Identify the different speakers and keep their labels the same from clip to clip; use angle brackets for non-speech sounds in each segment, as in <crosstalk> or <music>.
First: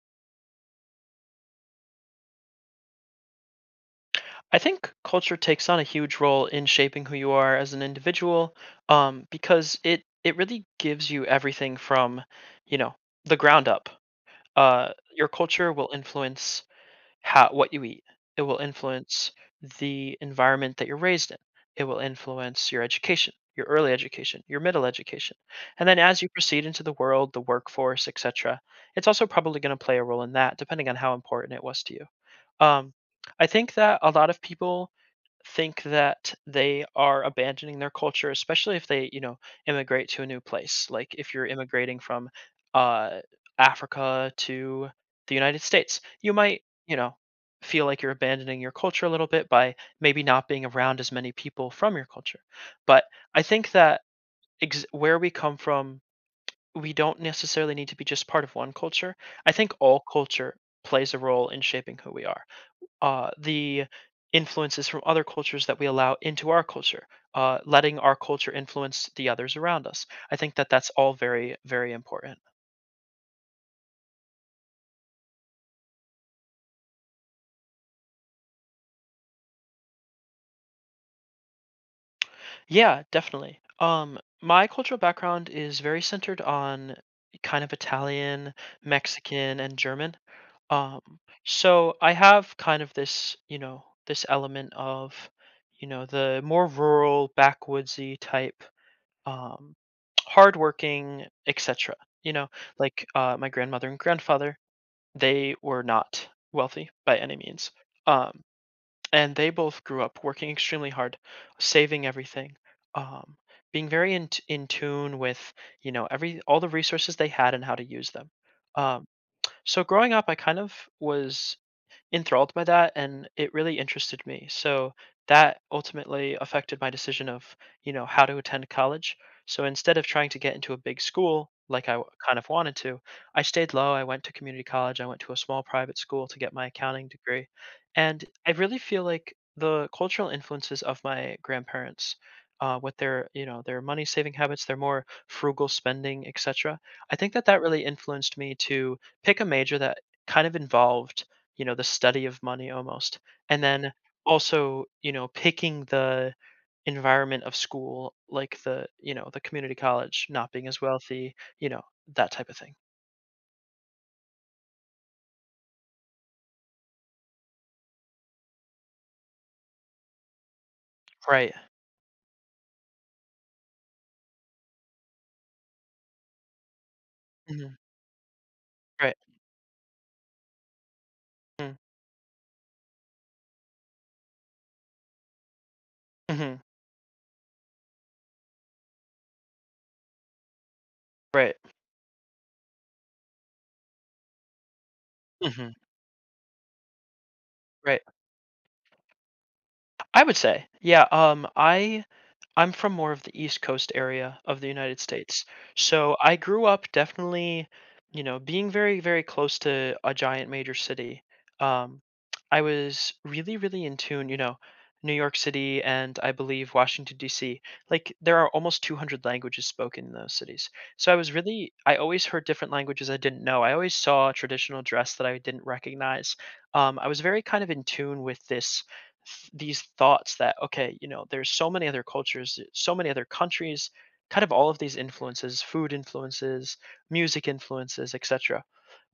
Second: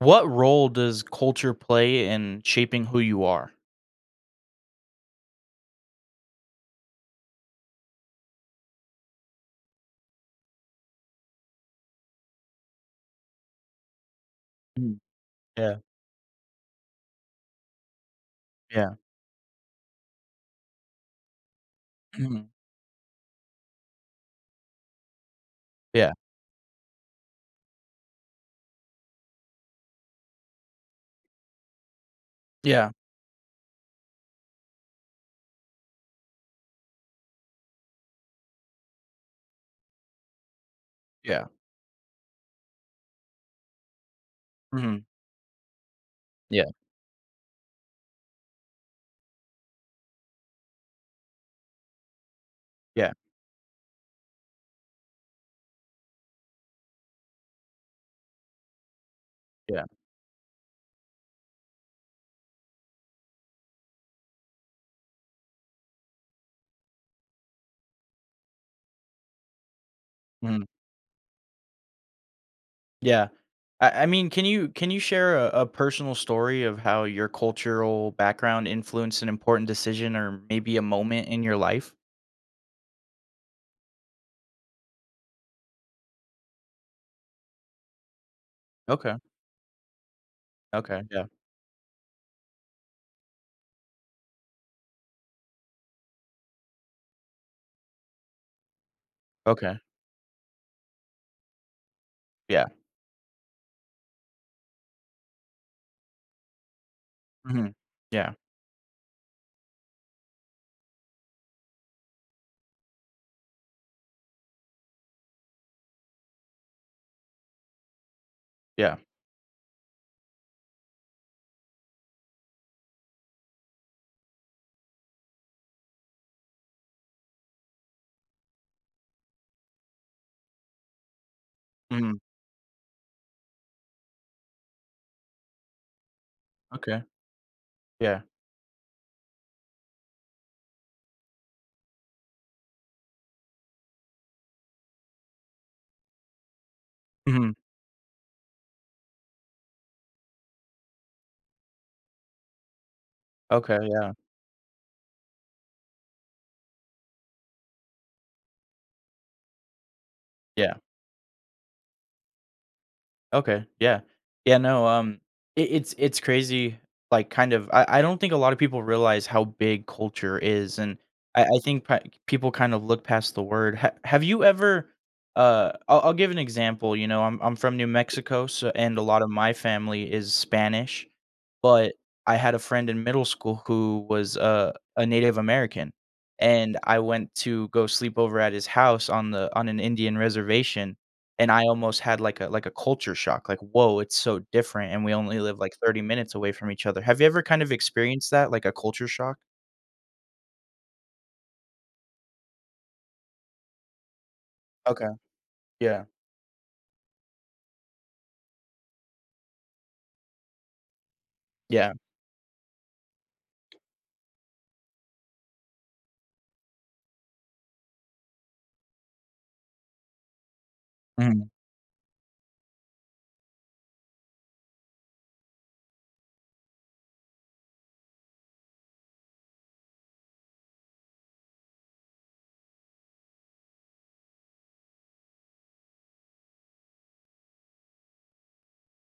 Speaker 1: What role does culture play in shaping who you are?
Speaker 2: I think culture takes on a huge role in shaping who you are as an individual, because it really gives you everything from, you know, the ground up. Uh,
Speaker 1: Mm,
Speaker 2: your culture
Speaker 1: yeah,
Speaker 2: will influence how what you eat. It will
Speaker 1: yeah.
Speaker 2: influence the environment that you're raised in. It will
Speaker 1: Mhm,
Speaker 2: influence your education, your early education, your middle education, and then
Speaker 1: yeah,
Speaker 2: as you proceed into the world, the workforce, etc. It's also probably going to play a role in that, depending on how important it was to you.
Speaker 1: yeah,
Speaker 2: Um, I think that a lot of people think that they are abandoning their culture, especially if they, immigrate to a new place. Like if you're
Speaker 1: yeah,
Speaker 2: immigrating from uh, Africa to
Speaker 1: mhm,
Speaker 2: the United States, you might,
Speaker 1: yeah,
Speaker 2: you know, feel like you're abandoning your culture a little bit by maybe not being around as many people from your culture. But
Speaker 1: yeah,
Speaker 2: I think that where we come from, we don't necessarily need to be just part of one culture. I think
Speaker 1: yeah,
Speaker 2: all culture plays a role in shaping who we are. The influences from other cultures that we allow into our culture, letting our culture influence the others around us. I think
Speaker 1: mhm,
Speaker 2: that that's all very, very important.
Speaker 1: yeah. I mean, can you share a personal story of how your cultural background influenced an important decision or maybe a moment in your life?
Speaker 2: Yeah, definitely. My cultural background is very centered on kind of Italian,
Speaker 1: Okay,
Speaker 2: Mexican, and German.
Speaker 1: okay,
Speaker 2: Um,
Speaker 1: yeah,
Speaker 2: so I have kind of this, this element of, the more rural, backwoodsy type, um,
Speaker 1: okay,
Speaker 2: hardworking, etc. You know,
Speaker 1: yeah,
Speaker 2: like my grandmother and grandfather, they were not wealthy by any means,
Speaker 1: mhm, yeah,
Speaker 2: um, and they both grew up working extremely hard, saving everything, um, being very in tune with every all the resources they had and how to use them.
Speaker 1: yeah,
Speaker 2: Um, so growing up, I kind of was enthralled by that, and it really interested me. So that ultimately affected my decision of, how to attend college. So instead of trying to get into a big school like
Speaker 1: mhm,
Speaker 2: kind of wanted to, I stayed low. I went to community college. I went to a small private school to get my
Speaker 1: okay,
Speaker 2: accounting degree.
Speaker 1: yeah,
Speaker 2: And I really feel like the cultural influences of my grandparents, with their you know their money saving habits, their more frugal spending, etc., I think that
Speaker 1: mhm,
Speaker 2: that really influenced me to pick a major that kind of involved, the study of money almost. And
Speaker 1: okay,
Speaker 2: then
Speaker 1: yeah,
Speaker 2: also, picking the environment of school, like the community college not being
Speaker 1: yeah.
Speaker 2: as wealthy, you know, that type of thing.
Speaker 1: Okay. Yeah. Yeah, no, it's crazy, like, kind of I don't think a lot of people realize how big culture is, and I
Speaker 2: Right.
Speaker 1: I think pa people kind of look past the word. Ha have you ever I'll give an example, you know, I'm from
Speaker 2: Mhm.
Speaker 1: New Mexico, so and a
Speaker 2: Right.
Speaker 1: lot of my family is Spanish,
Speaker 2: Mm.
Speaker 1: but I had a friend in middle school who was a Native American,
Speaker 2: Mhm.
Speaker 1: and I went to go sleep over at his house on the on an Indian reservation, and
Speaker 2: Right.
Speaker 1: I almost had like a culture shock, like, "Whoa, it's so different, and we only live
Speaker 2: Mhm.
Speaker 1: like 30 minutes away from each other." Have you ever kind of
Speaker 2: Right.
Speaker 1: experienced that, like a culture shock?
Speaker 2: I would say, yeah, I'm from more of the East Coast area of the United
Speaker 1: Okay,
Speaker 2: States.
Speaker 1: yeah,
Speaker 2: So I grew up definitely, being very, very close to a giant major city.
Speaker 1: yeah,
Speaker 2: Um, I was really, really in tune, New York City, and I believe Washington, D.C. Like there are almost 200 languages spoken in those cities. So
Speaker 1: mhm,
Speaker 2: I always heard different languages I didn't know. I always saw traditional dress that I didn't recognize. I was very kind of in tune with these thoughts that, okay, there's so many other cultures, so many other countries, kind of all of these influences, food influences, music influences, etc.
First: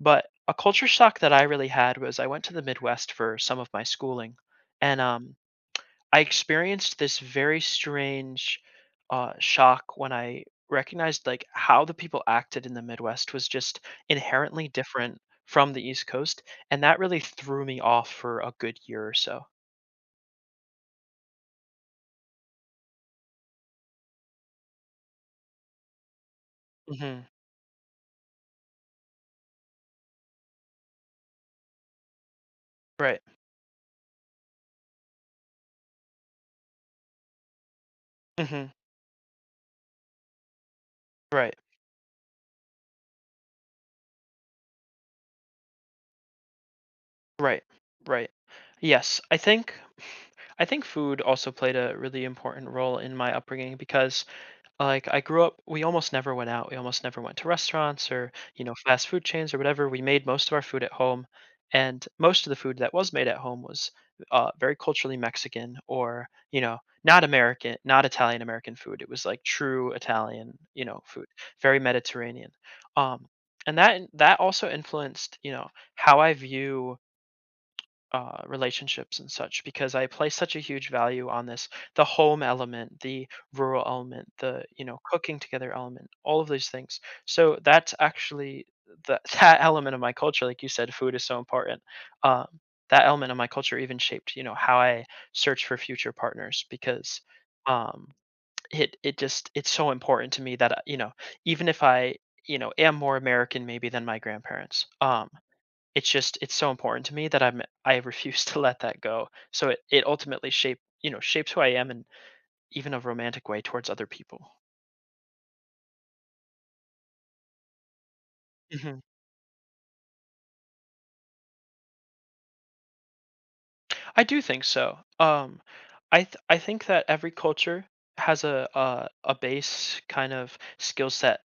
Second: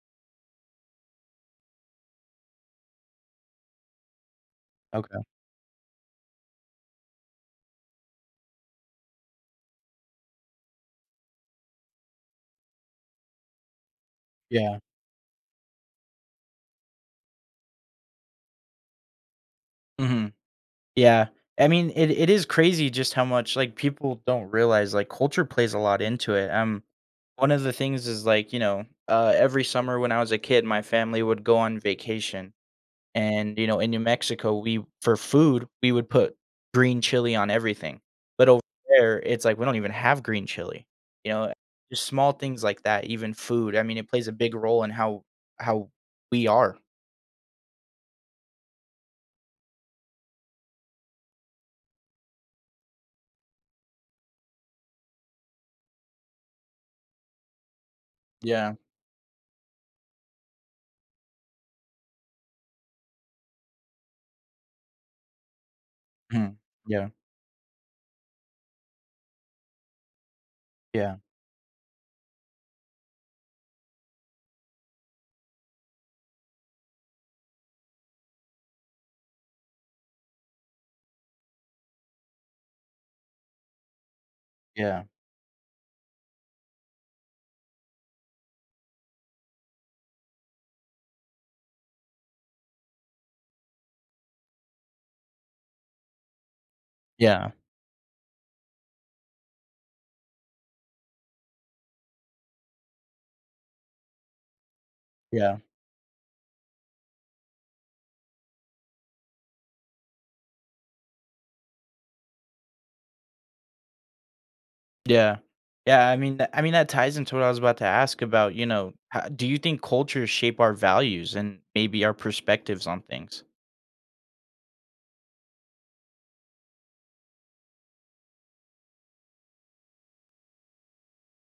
Speaker 2: But a culture shock that I really had was I went to the Midwest for some of my schooling. And
Speaker 1: okay,
Speaker 2: I experienced this very strange shock when I recognized, like, how the people acted in the Midwest was just inherently
Speaker 1: yeah.
Speaker 2: different from the East Coast, and that really threw me off for a good year or so.
Speaker 1: Mhm. Yeah. I mean, it is crazy just how much, like, people don't realize, like, culture plays a lot into it, one of the things is, like, every summer when I was a kid, my family would go on vacation,
Speaker 2: Right.
Speaker 1: and, you know, in New Mexico, we for food, we would put green chili on everything, but over
Speaker 2: Mhm.
Speaker 1: there, it's like, we don't even have green chili, you know?
Speaker 2: Right.
Speaker 1: Just small things like that, even food, I mean, it plays a big role in how we are.
Speaker 2: Right. Right. Yes, I think food also played a really important role in my upbringing. Because Like, I grew up we almost never went out, we almost never went to restaurants or,
Speaker 1: Yeah.
Speaker 2: fast food chains or whatever. We made most of our food at home, and most of the food that was made at home was, very culturally Mexican or,
Speaker 1: Mhm. Yeah.
Speaker 2: not American, not Italian American food. It was, like, true Italian,
Speaker 1: Yeah.
Speaker 2: food, very Mediterranean, um, and that that also influenced, how I view relationships and such, because I place such a huge value on this the home element, the rural element, the
Speaker 1: Yeah.
Speaker 2: cooking together element, all of these things. So that's actually <laughs> that element of my culture, like you said, food is so important. Um, that element of my culture even shaped, how I search for future partners, because
Speaker 1: Yeah.
Speaker 2: um, it's so important to me that, even if I am more American maybe than my grandparents.
Speaker 1: Yeah.
Speaker 2: It's just it's so important to me that, I refuse <laughs> to let that go. So it ultimately shapes who I am in even a romantic way towards other people.
Speaker 1: Yeah. Yeah, I mean, I mean that ties into what I was about to ask about,
Speaker 2: Mhm.
Speaker 1: ho do you think cultures shape our values and maybe our perspectives on things?
Speaker 2: I do think so. I think that every culture has a base kind of skill set,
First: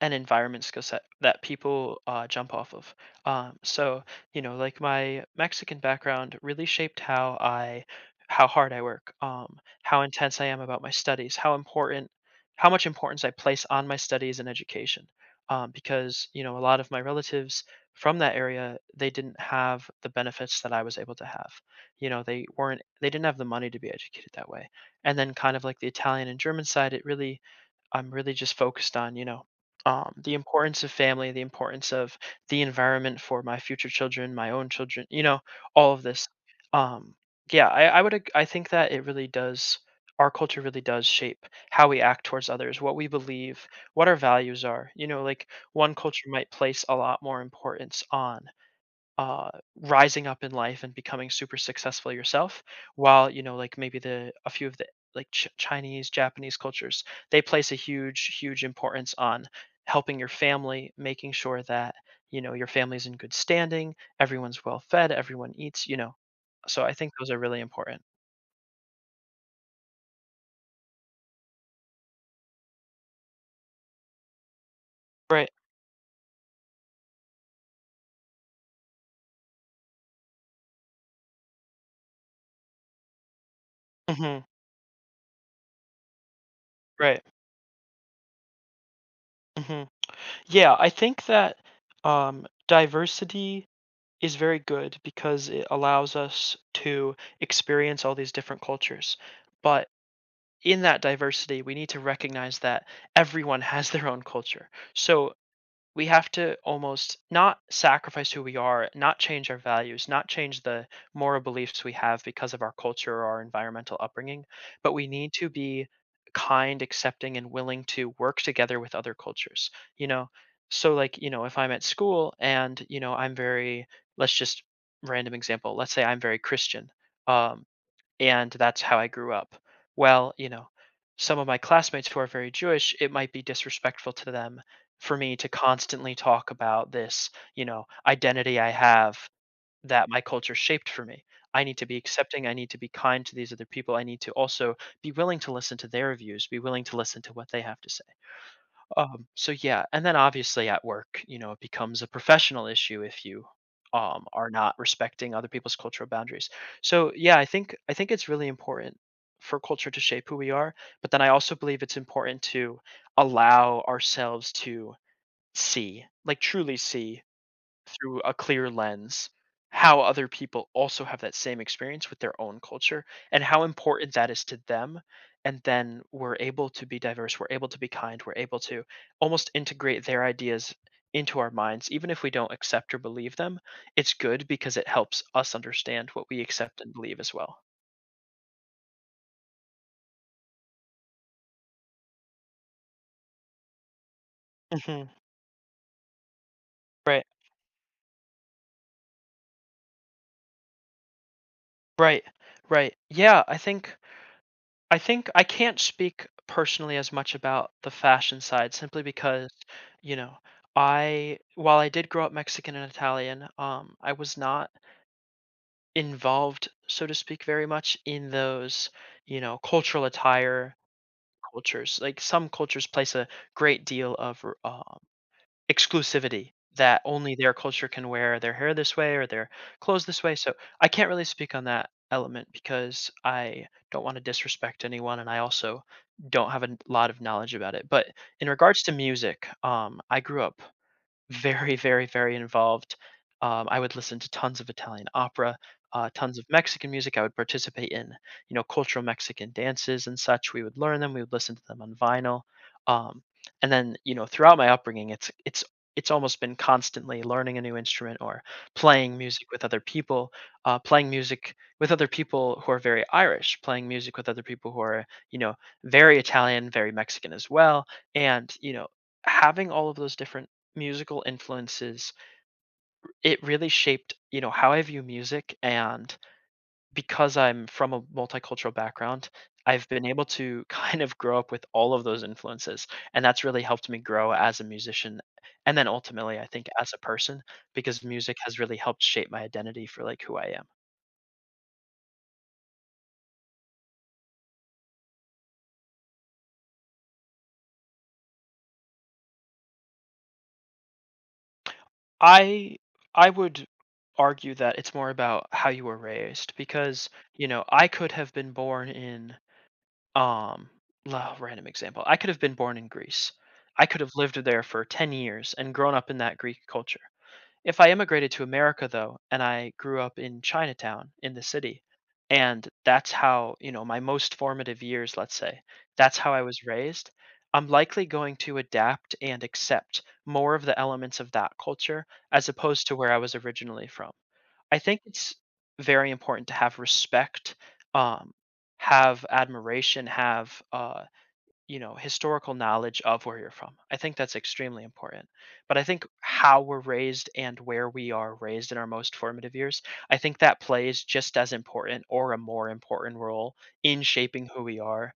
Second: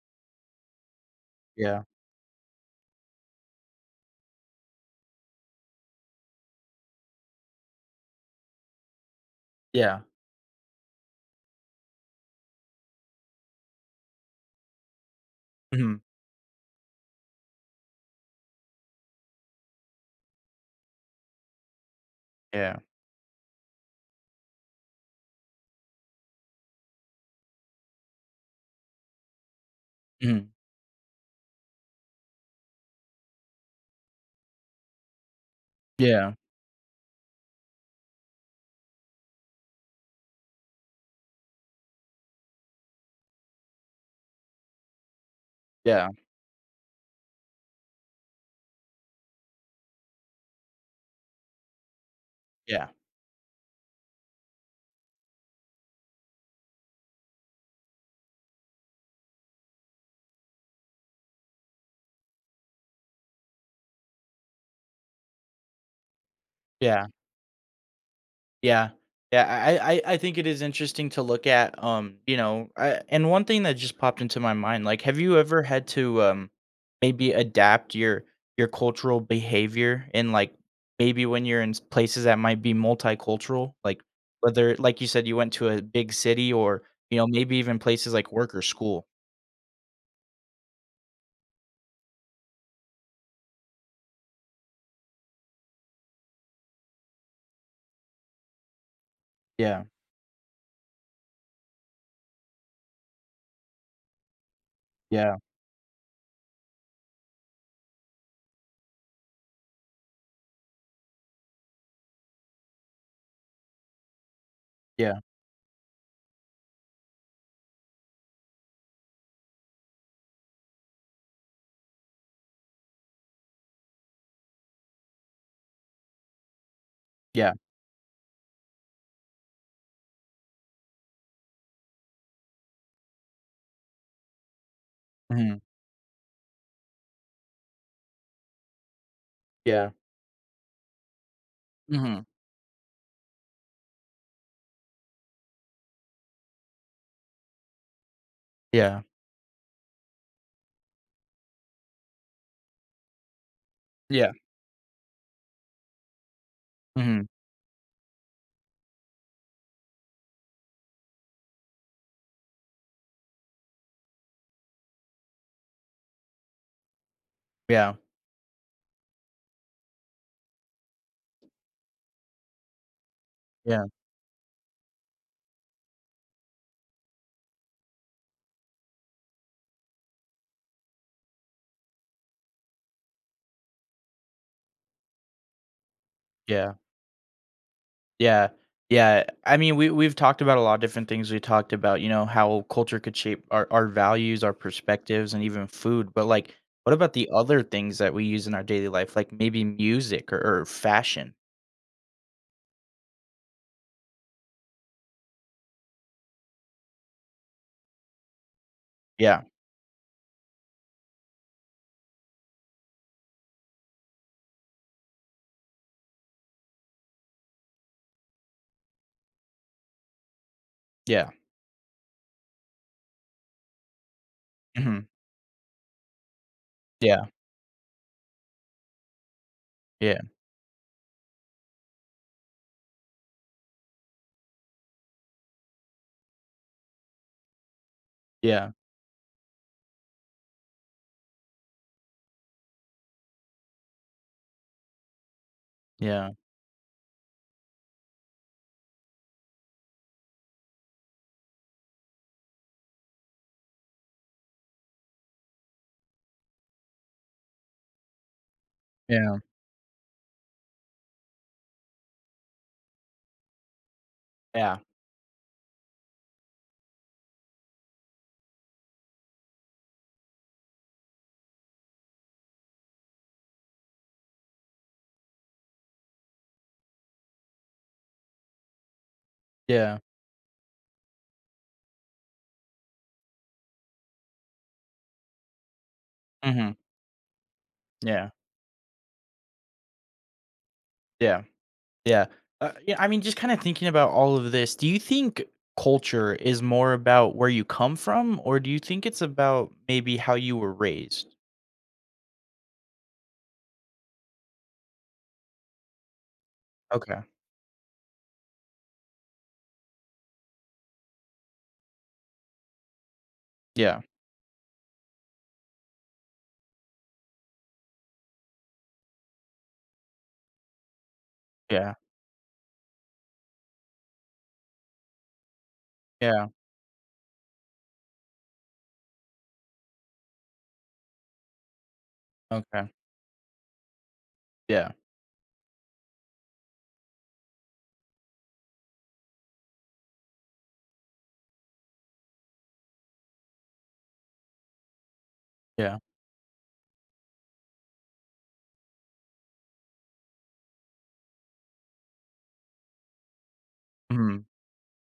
Speaker 2: an environment skill set, that
Speaker 1: Yeah,
Speaker 2: people jump off of. So, like my Mexican background really shaped how hard I work,
Speaker 1: yeah,
Speaker 2: how intense I am about my studies, how much importance I place on my studies and education,
Speaker 1: mhm,
Speaker 2: because a lot of my relatives from that area, they didn't have the benefits that I was able to have. You know, they
Speaker 1: yeah,
Speaker 2: weren't, they didn't have the money to be educated that way. And then kind of like the Italian and German side, it really I'm really just focused on, the
Speaker 1: mhm,
Speaker 2: importance of family, the importance of the environment for my future children, my own children, all of this.
Speaker 1: yeah,
Speaker 2: Um, yeah, I think that it really does. Our culture really does shape how we act towards others, what we believe, what our values are. Like one
Speaker 1: yeah,
Speaker 2: culture might place a lot more importance on uh, rising up in life and becoming super successful yourself,
Speaker 1: yeah,
Speaker 2: while like maybe the a few of the, like, Chinese Japanese cultures, they place a huge, huge importance on helping your family, making sure that, your family's in good standing, everyone's well fed, everyone eats, so I
Speaker 1: yeah.
Speaker 2: think those are really important.
Speaker 1: Yeah. Yeah, I think it is interesting to look at, and one thing that just popped into my mind, like, have you
Speaker 2: Right.
Speaker 1: ever had to maybe adapt your cultural behavior in like maybe when you're in places that might be multicultural, like
Speaker 2: Hmm.
Speaker 1: whether like you said you went to a big city or
Speaker 2: Right.
Speaker 1: maybe even places like work or school.
Speaker 2: Hmm. Yeah, I think that diversity is very good because it allows us to experience all these different cultures.
Speaker 1: Yeah,
Speaker 2: But in that diversity, we need to recognize that everyone <laughs> has their own culture. So
Speaker 1: yeah,
Speaker 2: we have to almost not sacrifice who we are, not change our values, not change the moral beliefs we have because of our culture or our environmental upbringing, but we
Speaker 1: yeah,
Speaker 2: need to be kind, accepting, and willing to work together with other cultures. You know, so, like, if I'm at school and, let's just random example, let's say I'm very Christian.
Speaker 1: yeah,
Speaker 2: Um, and that's how I grew up. Well, some of my classmates who are very Jewish, it might be disrespectful to them for me to
Speaker 1: hmm
Speaker 2: constantly talk about this, identity I have
Speaker 1: yeah,
Speaker 2: that my culture shaped for me. I need to be
Speaker 1: hmm
Speaker 2: accepting. I need to be kind to these other people. I need to also be willing to listen to their views, be willing to listen to what they have to say.
Speaker 1: yeah,
Speaker 2: So yeah, and then obviously at work, it becomes a professional issue if you,
Speaker 1: yeah,
Speaker 2: are not respecting other people's cultural boundaries. So
Speaker 1: hmm
Speaker 2: yeah, I think it's really important for culture to shape who we are, but then I also believe it's important to allow ourselves to see, like, truly see
Speaker 1: yeah,
Speaker 2: through a clear lens how other people also have that same experience with their own culture, and how
Speaker 1: yeah,
Speaker 2: important that is to them, and then we're able to be diverse, we're able to be kind, we're able to almost integrate their ideas into our minds, even if we don't accept or believe them. It's good because it helps us understand what we
Speaker 1: yeah.
Speaker 2: accept and believe as well.
Speaker 1: Yeah. Yeah. I mean, we've talked about a lot of different things. We talked about, how culture could shape our values, our
Speaker 2: Hmm.
Speaker 1: perspectives, and even food. But like, what about
Speaker 2: Right.
Speaker 1: the other things that we use in our daily life, like maybe music or fashion?
Speaker 2: Right. Right. Yeah, I think I can't speak personally as much about the fashion side, simply
Speaker 1: Yeah.
Speaker 2: because, you know, I while I did grow up Mexican and Italian, I was not involved, so to speak, very much in those, cultural attire
Speaker 1: Yeah.
Speaker 2: cultures. Like some cultures place a great deal of
Speaker 1: hmm
Speaker 2: exclusivity, that
Speaker 1: Yeah.
Speaker 2: only their culture can wear their hair this way or their clothes
Speaker 1: Yeah.
Speaker 2: this way, so I can't really speak on that element because I don't wanna disrespect anyone, and I also don't have a lot of knowledge about it, but in
Speaker 1: Yeah.
Speaker 2: regards to music, I grew up very, very, very involved. I would listen to tons of Italian opera,
Speaker 1: Yeah.
Speaker 2: tons of Mexican music. I would participate in, you know, cultural Mexican dances and such. We would learn them. We would listen to them on vinyl. Um, and then, throughout my upbringing, it's almost been constantly learning a new instrument or playing
Speaker 1: Yeah.
Speaker 2: music with other people, playing music with other people who are very Irish, playing music with other people
Speaker 1: Yeah.
Speaker 2: who are, you know, very Italian, very Mexican as well. And, you know, having all of those different musical influences, it really shaped, you know, how I view music. And because I'm from a multicultural background, I've
Speaker 1: Yeah.
Speaker 2: been able to <laughs> kind of grow up with all of those influences, and that's really helped me grow as a musician and then ultimately, I think,
Speaker 1: hmm
Speaker 2: as a person, because
Speaker 1: Yeah.
Speaker 2: music has really helped shape my identity for like who I am.
Speaker 1: Yeah. Yeah. Yeah. I mean, just kind of thinking about all of this, do you think culture is more about where you come from, or do you think it's about maybe how you were raised?
Speaker 2: I i would argue that it's more about how you were raised because,
Speaker 1: Okay.
Speaker 2: you know, I could have been born in Um, la random example. I could have been born in Greece. I
Speaker 1: Yeah,
Speaker 2: could have lived there for 10 years and grown up in that Greek culture. If I immigrated to America though, and I grew up in Chinatown in the city,
Speaker 1: yeah,
Speaker 2: and that's how, you know, my most formative years, let's say, that's how I
Speaker 1: yeah,
Speaker 2: was raised, I'm likely going to adapt and accept more of the elements of that culture as opposed
Speaker 1: okay,
Speaker 2: to where I was originally from. I
Speaker 1: yeah,
Speaker 2: think it's very important to have respect, um, have admiration, have, you know, historical knowledge of where you're from. I think that's extremely important. But I
Speaker 1: yeah,
Speaker 2: think how we're raised and where we are raised in our most formative years, I think that plays just as important or a more important role in
Speaker 1: mhm,
Speaker 2: shaping who we are,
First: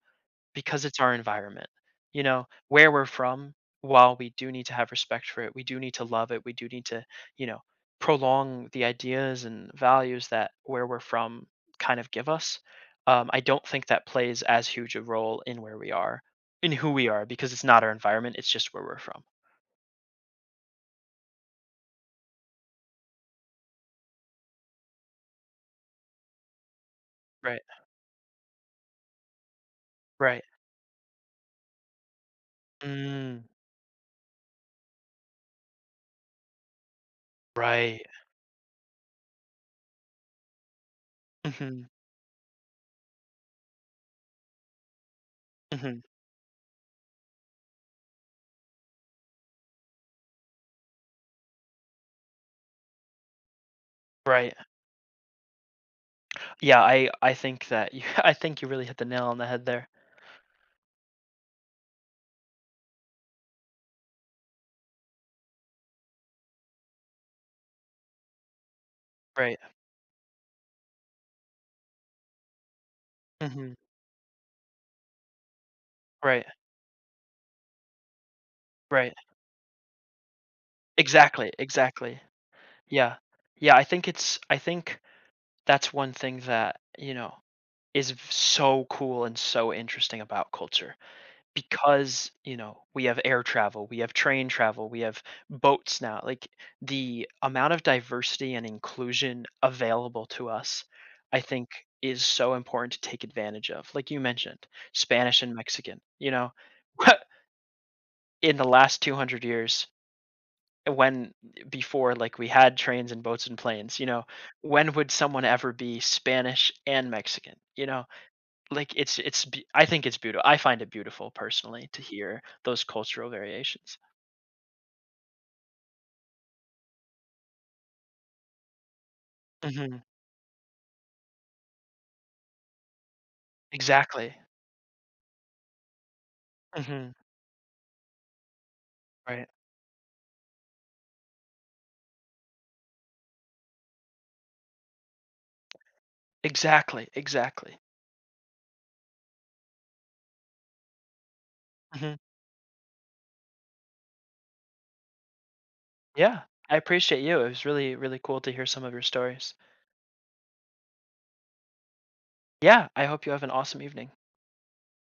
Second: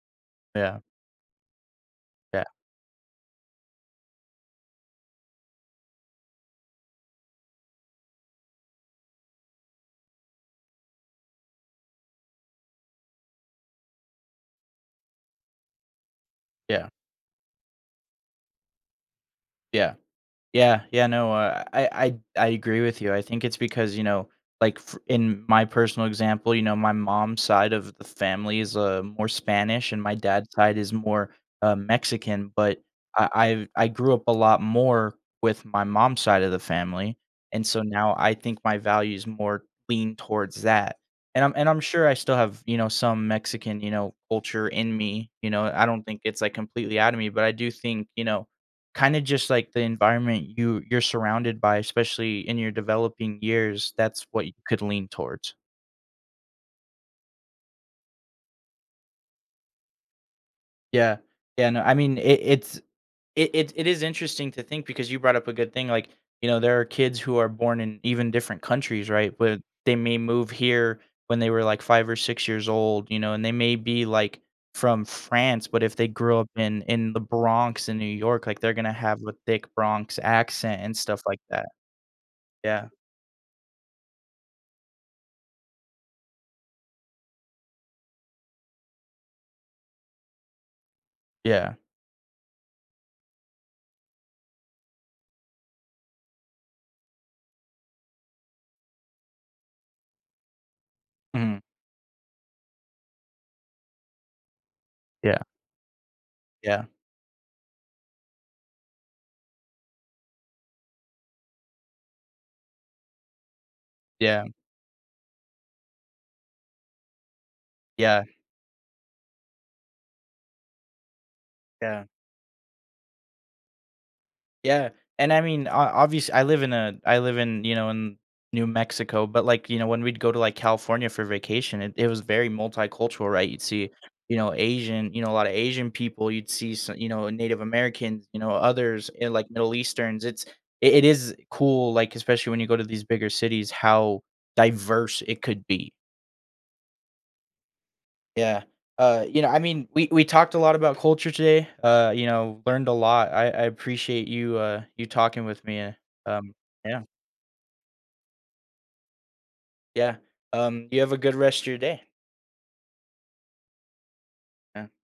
Speaker 1: yeah,
Speaker 2: because it's our environment, you
Speaker 1: yeah,
Speaker 2: know, where we're from, while we do need to have respect for it, we do need to love it, we do need to, you know, prolong the ideas and values that where we're from kind of give us. I don't think that plays as huge a role in where we are, in
Speaker 1: yeah,
Speaker 2: who we are, because it's not our environment, it's just where we're from.
Speaker 1: yeah. Yeah, yeah, no, I agree with you. I think it's because, like f in my personal example, my mom's
Speaker 2: Right,
Speaker 1: side of the family is, more Spanish and my
Speaker 2: right.
Speaker 1: dad's side is more, Mexican, but
Speaker 2: Mm,
Speaker 1: I grew up a lot more with my mom's side of the family, and so
Speaker 2: right.
Speaker 1: now I think my values more lean towards that, and I'm
Speaker 2: Mhm,
Speaker 1: sure I still have, some Mexican, culture in me, I
Speaker 2: mhm,
Speaker 1: don't think it's, like, completely out of me, but I do think, kinda just like the environment you're surrounded by, especially in your developing years, that's what you
Speaker 2: right.
Speaker 1: could lean towards.
Speaker 2: Yeah, I think that you <laughs> I think you really hit the nail on the head there.
Speaker 1: Yeah. Yeah, no, I mean, it it's it it it is interesting to think because you brought up a good thing, like, there are kids who are born in even different countries, right?
Speaker 2: Right.
Speaker 1: But they may move here when they were, like, 5 or 6 years old, and they
Speaker 2: Mhm,
Speaker 1: may be, like, from France, but if they grew
Speaker 2: right,
Speaker 1: up in the Bronx in New York, like, they're gonna
Speaker 2: right.
Speaker 1: have a thick Bronx accent and stuff like
Speaker 2: Exactly,
Speaker 1: that.
Speaker 2: exactly.
Speaker 1: Yeah.
Speaker 2: Yeah. Yeah, I think it's, I think that's one thing that, you know, is v so cool and so interesting about culture
Speaker 1: Yeah.
Speaker 2: because, you know, we have air travel, we have train travel, we have boats now, like, the amount of diversity and inclusion available to us, I
Speaker 1: Mhm.
Speaker 2: think, is so important to take advantage of. Like you mentioned, Spanish
Speaker 1: Yeah.
Speaker 2: and Mexican, you know?
Speaker 1: Yeah.
Speaker 2: <laughs> In the last 200 years, when before like we had trains and boats and planes, you know,
Speaker 1: Yeah,
Speaker 2: when would someone ever be Spanish and Mexican? You know,
Speaker 1: yeah,
Speaker 2: like I think it's beautiful. I find it beautiful personally to
Speaker 1: yeah,
Speaker 2: hear those cultural variations.
Speaker 1: yeah, and I mean, obviously, I live in, in New Mexico, but, like,
Speaker 2: Hmm,
Speaker 1: when we'd go to, like, California for vacation, it was very multicultural, right? You'd see,
Speaker 2: exactly.
Speaker 1: a lot of Asian people, you'd see so
Speaker 2: Hmm,
Speaker 1: Native Americans, others, and,
Speaker 2: right.
Speaker 1: like, Middle Easterns, it is cool, like, especially when you go to these bigger cities, how diverse it could be.
Speaker 2: Exactly, exactly.
Speaker 1: Yeah. I mean, we talked a lot about culture today. Uh,
Speaker 2: Hmm,
Speaker 1: you know, learned a lot. I appreciate you talking with me.
Speaker 2: yeah,
Speaker 1: Um,
Speaker 2: I
Speaker 1: yeah,
Speaker 2: appreciate you. It was really, really cool to hear some of your stories.
Speaker 1: yeah. You have a good rest of your day.
Speaker 2: Yeah, I hope you have an awesome evening.